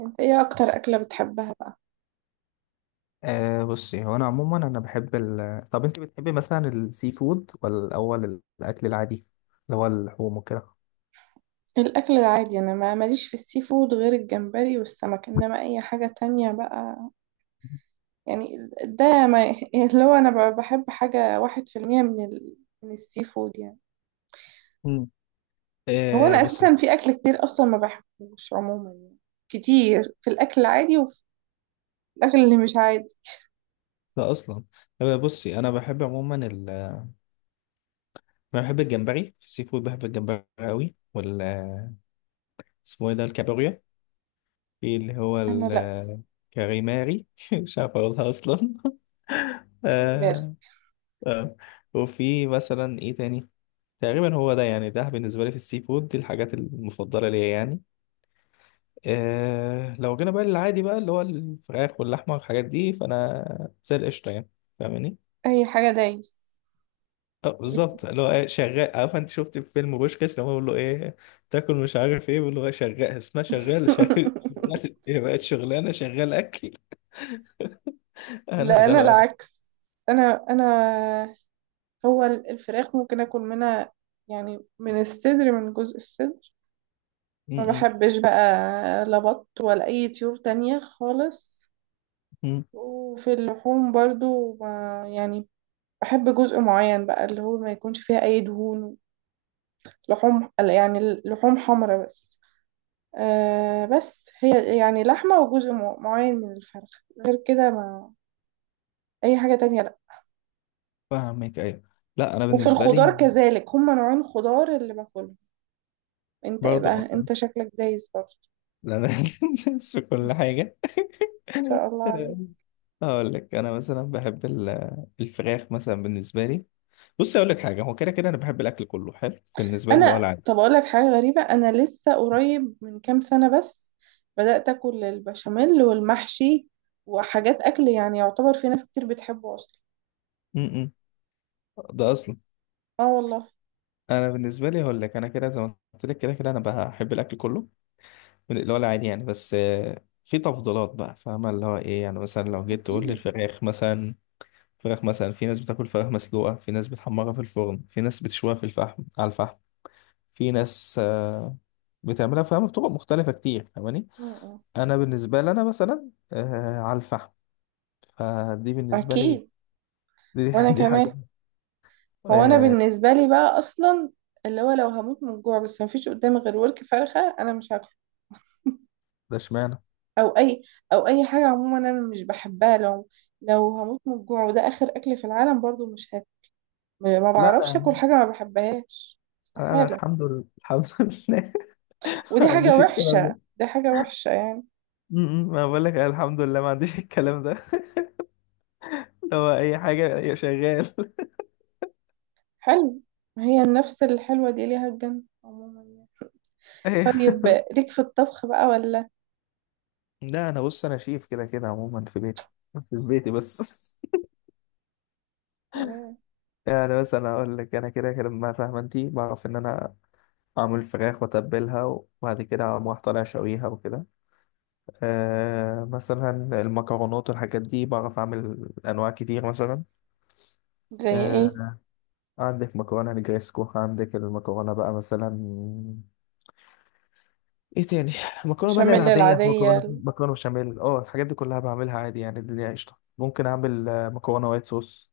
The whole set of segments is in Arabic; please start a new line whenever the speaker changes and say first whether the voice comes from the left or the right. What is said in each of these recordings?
right: انت ايه اكتر اكلة بتحبها بقى؟
left: بصي، هو انا عموما انا بحب طب انت بتحبي مثلا السي فود، ولا الاول الاكل العادي اللي هو اللحوم وكده؟
right: الاكل العادي، انا ما ماليش في السي فود غير الجمبري والسمك، انما اي حاجة تانية بقى يعني ده ما يعني اللي هو انا بحب حاجة واحد في المية من من السي فود يعني.
left: مم.
right: هو
left: أه
right: انا
left: بصي
right: اساسا في اكل كتير اصلا ما بحبوش عموما يعني، كتير في الاكل العادي وفي الاكل اللي مش عادي.
left: ده اصلا أه بصي، انا بحب عموما انا بحب الجمبري في السي فود، بحب الجمبري قوي، اسمه ايه ده؟ الكابوريا. في اللي هو
right: انا لا،
left: الكاريماري، مش عارف اقولها اصلا.
right: كلمار.
left: آه. آه. وفي مثلا ايه تاني؟ تقريبا هو ده، يعني ده بالنسبة لي في السي فود دي الحاجات المفضلة ليا يعني. إيه، لو جينا بقى للعادي بقى اللي هو الفراخ واللحمة والحاجات دي، فأنا زي القشطة يعني. فاهماني؟
right: اي حاجة دايس.
left: اه بالظبط، اللي هو ايه؟ شغال. عارف انت شفت في فيلم بوشكاش لما بيقول له ايه تاكل مش عارف ايه، بيقول له ايه؟ شغال. اسمها شغال، شغال. شغال ايه بقت شغلانه؟ شغال اكل. انا
right: لا
left: ده
right: انا
left: بقى انا.
right: العكس. انا هو الفراخ ممكن اكل منها، يعني من الصدر، من جزء الصدر،
left: م-
right: ما
left: م-
right: بحبش بقى. لا بط ولا اي طيور تانية خالص.
left: م.
right: وفي اللحوم برضو يعني بحب جزء معين بقى اللي هو ما يكونش فيها اي دهون، لحوم يعني لحوم حمرا بس. بس هي يعني لحمة وجزء معين من الفرخ، غير كده ما، اي حاجة تانية لا.
left: فاهمك، ايوه. لا، انا
right: وفي
left: بالنسبه لي،
right: الخضار كذلك هما نوعين خضار اللي باكلهم. انت إيه
left: برضه قلت؟
right: بقى؟ انت شكلك دايس برضه.
left: لا انا، بنسى كل حاجه.
right: شاء الله عليك.
left: هقول لك، انا مثلا بحب الفراخ مثلا بالنسبه لي. بص اقول لك حاجه، هو كده كده انا بحب الاكل كله، حلو بالنسبه لي اللي هو
right: انا
left: العادي.
right: طب اقول لك حاجه غريبه، انا لسه قريب من كام سنه بس بدات اكل البشاميل والمحشي وحاجات اكل يعني يعتبر في ناس كتير بتحبه اصلا.
left: م-م. ده اصلا.
right: اه والله.
left: انا بالنسبه لي هقول لك، انا كده زي ما قلت لك كده كده انا بحب الاكل كله من اللي هو العادي يعني. بس في تفضيلات بقى، فاهمه اللي هو ايه يعني؟ مثلا لو جيت تقول لي
right: اكيد.
left: الفراخ مثلا، فراخ مثلا في ناس بتاكل فراخ مسلوقه، في ناس بتحمرها في الفرن، في ناس بتشويها في الفحم على الفحم. في ناس بتعملها فاهمه بطرق مختلفه كتير. فاهماني؟
right: م- م.
left: انا بالنسبه لي، انا مثلا على الفحم. فدي بالنسبه لي،
right: اكيد.
left: دي،
right: وانا
left: دي حاجه.
right: كمان. هو انا
left: آه.
right: بالنسبه لي بقى اصلا اللي هو لو هموت من الجوع بس مفيش قدامي غير ورك فرخه انا مش هاكله.
left: ده اشمعنى.
right: او اي، او اي حاجه عموما انا مش بحبها، لو لو هموت من الجوع وده اخر اكل في العالم برضو مش هاكل. ما
left: لا، لا يا
right: بعرفش اكل
left: عم.
right: حاجه ما بحبهاش،
left: انا
right: استحاله.
left: الحمد لله، الحمد لله، ما
right: ودي حاجه
left: عنديش الكلام ده.
right: وحشه، دي حاجه وحشه يعني.
left: م- م. ما بقول لك أنا الحمد لله ما عنديش الكلام ده. اللي هو اي حاجه، أي شغال.
right: حلو. ما هي النفس الحلوه دي ليها الجنه عموما يعني.
left: اي.
right: طيب ليك في الطبخ بقى ولا؟
left: لا انا بص، انا شيف كده كده عموما في بيتي بس.
right: سلام.
left: يعني بس انا اقول لك، انا كده كده، ما فاهمه انت؟ بعرف ان انا اعمل فراخ واتبلها، وبعد كده اقوم رايح طالع شويها وكده. مثلا المكرونات والحاجات دي بعرف اعمل انواع كتير مثلا.
right: زي
left: آه،
right: ايه؟
left: عندك مكرونة نجريسكو، عندك المكرونة بقى مثلا، ايه تاني؟ مكرونة بقى اللي هي
right: بشاميل
left: العادية،
right: العاديه.
left: مكرونة بشاميل، الحاجات دي كلها بعملها عادي يعني، الدنيا قشطة. ممكن اعمل مكرونة وايت صوص.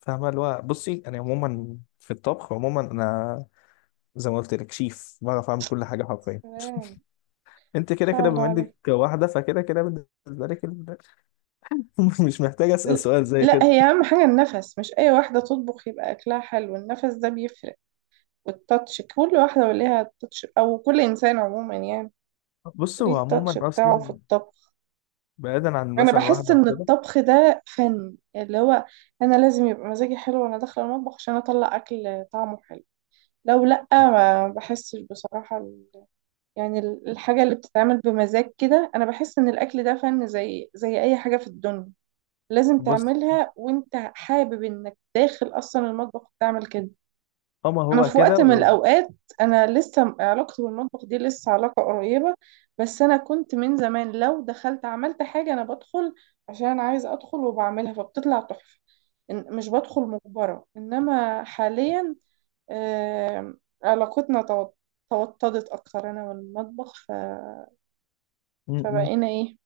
left: فاهمة؟ اللي هو بصي، انا عموما في الطبخ، عموما انا زي ما قلت لك شيف، بعرف اعمل كل حاجة حرفيا.
right: سلام.
left: انت
right: ان
left: كده
right: شاء
left: كده
right: الله
left: بما انك
right: عليك.
left: واحدة، فكده كده بالنسبة لك مش محتاج اسأل
right: ل-
left: سؤال زي
right: لا،
left: كده.
right: هي اهم حاجه النفس، مش اي واحده تطبخ يبقى اكلها حلو، النفس ده بيفرق، والتاتش، كل واحده وليها التاتش او كل انسان عموما يعني،
left: بص هو
right: وليه التاتش
left: عموما
right: بتاعه في
left: اصلا
right: الطبخ.
left: بعيدا عن
right: انا
left: مثلا
right: بحس
left: واحدة او
right: ان
left: كده.
right: الطبخ ده فن، اللي هو انا لازم يبقى مزاجي حلو وانا داخله المطبخ عشان اطلع اكل طعمه حلو، لو لا ما بحسش بصراحه يعني الحاجه اللي بتتعمل بمزاج كده. انا بحس ان الاكل ده فن، زي اي حاجه في الدنيا لازم
left: بص
right: تعملها وانت حابب انك داخل اصلا المطبخ وتعمل كده.
left: هما
right: انا
left: هو
right: في
left: كده
right: وقت من الاوقات، انا لسه علاقتي بالمطبخ دي لسه علاقة قريبة، بس انا كنت من زمان لو دخلت عملت حاجة انا بدخل عشان انا عايزة ادخل وبعملها فبتطلع تحفة. مش بدخل مجبرة، انما حاليا علاقتنا توطدت اكتر انا والمطبخ فبقينا ايه؟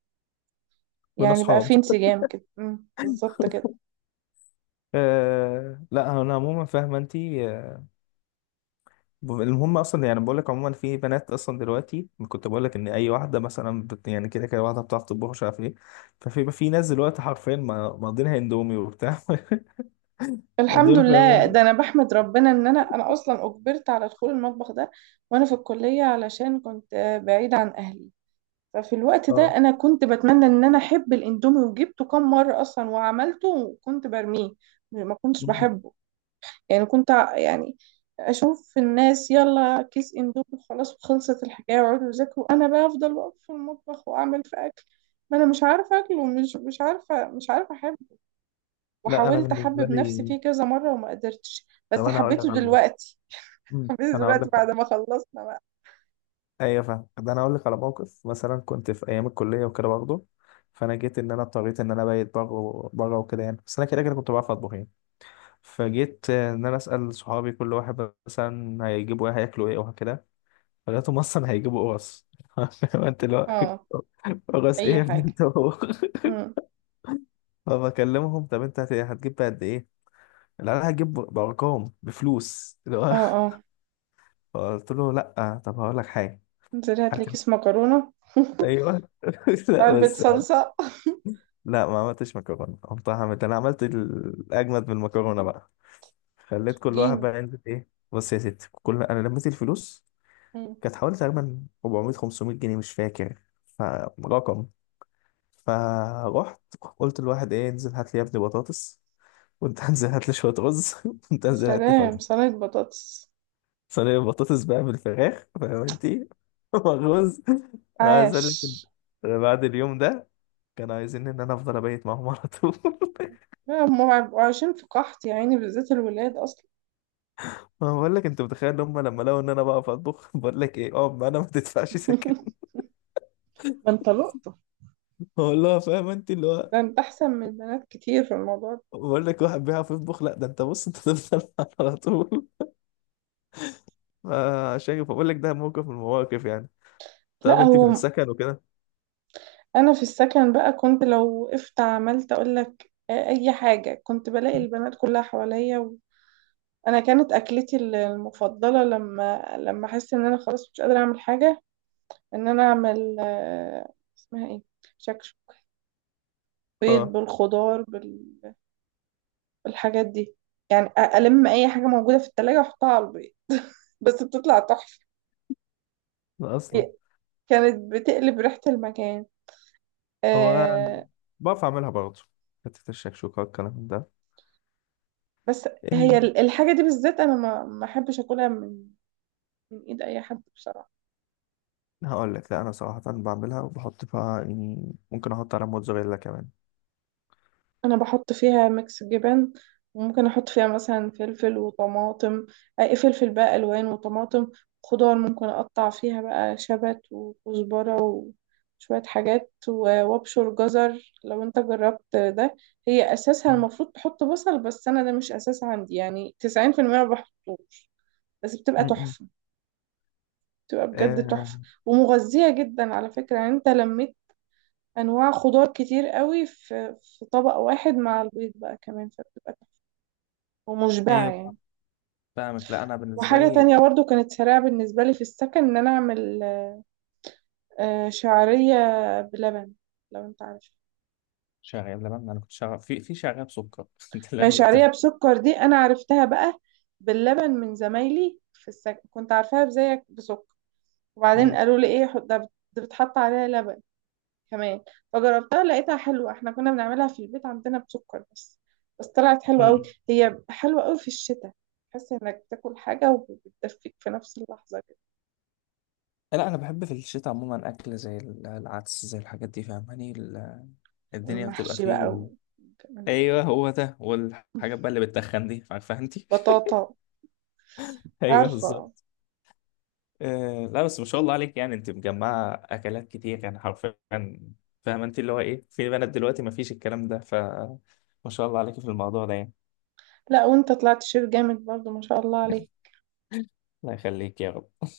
left: بين
right: يعني بقى
left: اصحاب.
right: في انسجام كده، بالظبط كده.
left: لا، انا عموما فاهمه انت. المهم اصلا يعني، بقول لك عموما في بنات اصلا دلوقتي، كنت بقول لك ان اي واحده مثلا يعني كده كده واحده بتعرف تطبخ مش عارف ايه. ففي في ناس دلوقتي حرفيا ماضينها اندومي وبتاع.
right: الحمد
left: دول
right: لله،
left: فاهمه.
right: ده انا بحمد ربنا ان انا اصلا اجبرت على دخول المطبخ ده وانا في الكليه، علشان كنت بعيده عن اهلي. ففي الوقت ده
left: اه.
right: انا كنت بتمنى ان انا احب الاندومي، وجبته كم مره اصلا وعملته وكنت برميه، ما كنتش
left: م-
right: بحبه. يعني كنت يعني اشوف الناس يلا كيس اندومي خلاص وخلصت الحكايه ويقعدوا يذاكروا، انا بقى افضل واقف في المطبخ واعمل في اكل، ما انا مش عارفه اكل، ومش مش عارفه، مش عارفه.
left: لا انا
right: وحاولت
left: بالنسبه
right: احبب نفسي
left: لي،
right: فيه كذا مرة وما قدرتش،
left: طب
right: بس
left: انا هقول لك
right: حبيته
left: على موقف،
right: دلوقتي.
left: م،
right: حبيته
left: انا هقول
right: دلوقتي
left: لك.
right: بعد ما خلصنا بقى.
left: ايوه فاهم ده، انا هقول لك على موقف، مثلا كنت في ايام الكليه وكده برضه، فانا جيت ان انا اضطريت ان انا بايت بره بره وكده يعني. بس انا كده كده كنت بعرف اطبخ يعني، فجيت ان انا اسال صحابي، كل واحد مثلا هيجيبوا ايه، هياكلوا ايه، وهكذا، فلقيتهم اصلا هيجيبوا قرص. انت اللي
right: اه.
left: هو قرص ايه
right: اي
left: يا ابني
right: حاجة.
left: انت؟ هو
right: مم.
left: فبكلمهم، طب انت هتجيب بقى قد ايه؟ لا انا هجيب بارقام، بفلوس اللي هو.
right: اه اه.
left: فقلت له لا، طب هقول لك حاجه،
right: انزلي هاتلي
left: هات انت.
right: كيس مكرونة.
left: ايوه. لا
right: علبة
left: بس،
right: صلصة.
left: لا ما عملتش مكرونه، قمت عملت، انا عملت الاجمد من المكرونه بقى. خليت كل واحد
right: جين.
left: بقى ينزل ايه، بص يا ستي، كل انا لميت الفلوس،
right: مم.
left: كانت حوالي تقريبا 400 500 جنيه مش فاكر، فرقم. فروحت قلت لواحد، ايه انزل هات لي يا ابني بطاطس، وانت انزل هات لي شويه رز، وانت
right: يا
left: انزل هات لي فراخ.
right: سلام، صينية بطاطس.
left: صينيه بطاطس بقى بالفراخ، فاهم انت؟ والرز. انا عايز
right: عاش.
left: اقول لك إن أنا بعد اليوم ده كانوا عايزين ان انا افضل ابيت معاهم على طول.
right: لا، هم بيبقوا عايشين في قحط يا عيني، بالذات الولاد اصلا.
left: ما هو بقول لك، انت متخيل ان هم لما لقوا ان انا بقف اطبخ، بقول لك ايه؟ اه ما انا ما تدفعش سكن.
right: ما انت لقطة.
left: بقول لها، فاهم انت اللي هو،
right: ده انت احسن من البنات كتير في الموضوع ده.
left: بقول لك واحد بيعرف يطبخ، لا ده انت بص انت تفضل على طول. عشان كده بقول لك ده موقف من المواقف يعني. طب
right: لا،
left: انت في
right: هو
left: السكن وكده؟
right: انا في السكن بقى، كنت لو وقفت عملت اقول لك اي حاجه كنت بلاقي البنات كلها حواليا انا كانت اكلتي المفضله لما احس ان انا خلاص مش قادره اعمل حاجه، ان انا اعمل اسمها ايه، شكشك، بيض
left: اه.
right: بالخضار بالحاجات دي، يعني أ- الم اي حاجه موجوده في التلاجة واحطها على البيض. بس بتطلع تحفه،
left: لا اصلا
right: هي كانت بتقلب ريحه المكان.
left: هو
right: آه،
left: بعرف اعملها برضه، حته الشكشوكه والكلام ده.
right: بس هي
left: إيه،
right: الحاجه دي بالذات انا ما احبش اكلها من، من ايد اي حد بصراحة.
left: هقول لك، لا انا صراحه بعملها وبحط فيها يعني، ممكن احط على موتزاريلا كمان.
right: انا بحط فيها ميكس جبن، وممكن احط فيها مثلا فلفل وطماطم، اي فلفل بقى الوان وطماطم، خضار ممكن اقطع فيها بقى شبت وكزبرة وشوية حاجات، وابشر جزر لو انت جربت ده. هي اساسها
left: مم.
right: المفروض تحط بصل، بس انا ده مش اساس عندي، يعني 90% ما بحطوش. بس بتبقى
left: م-م.
right: تحفة، بتبقى بجد
left: آه.
right: تحفة، ومغذية جدا على فكرة. يعني انت لما انواع خضار كتير قوي في طبق واحد مع البيض بقى كمان، فبتبقى تحفة ومشبعة
left: ايوه
right: يعني.
left: فاهمك. لا انا بالنسبه
right: وحاجة
left: لي،
right: تانية برضو كانت سريعة بالنسبة لي في السكن، ان انا اعمل شعرية بلبن، لو انت عارف.
left: شغال لبن. انا كنت شغال في شغال سكر، ده اللي
right: ما هي
left: انا كنت
right: شعرية بسكر دي انا عرفتها بقى باللبن من زمايلي في السكن، كنت عارفاها زيك بسكر، وبعدين
left: مم.
right: قالوا لي ايه، ده بتحط عليها لبن كمان. فجربتها لقيتها حلوة، احنا كنا بنعملها في البيت عندنا بسكر بس، بس طلعت حلوة قوي.
left: مم.
right: هي حلوة قوي في الشتاء، تحس انك بتاكل حاجة وبتدفيك في نفس اللحظة كده.
left: لا، انا بحب في الشتاء عموما اكل زي العدس زي الحاجات دي. فاهماني؟ الدنيا بتبقى
right: والمحشي بقى
left: فيه.
right: وكمان
left: ايوه هو ده، والحاجات بقى اللي بتتخن دي، عارفه انت؟
right: بطاطا،
left: ايوه
right: عارفة؟
left: بالظبط. لا بس، ما شاء الله عليك يعني، انت مجمعه اكلات كتير يعني حرفيا. فاهمه انت اللي هو ايه، في بنات دلوقتي ما فيش الكلام ده، فما شاء الله عليك في الموضوع ده يعني.
right: لا وانت طلعت شيف جامد برضو، ما شاء الله عليك.
left: الله يخليك يا رب.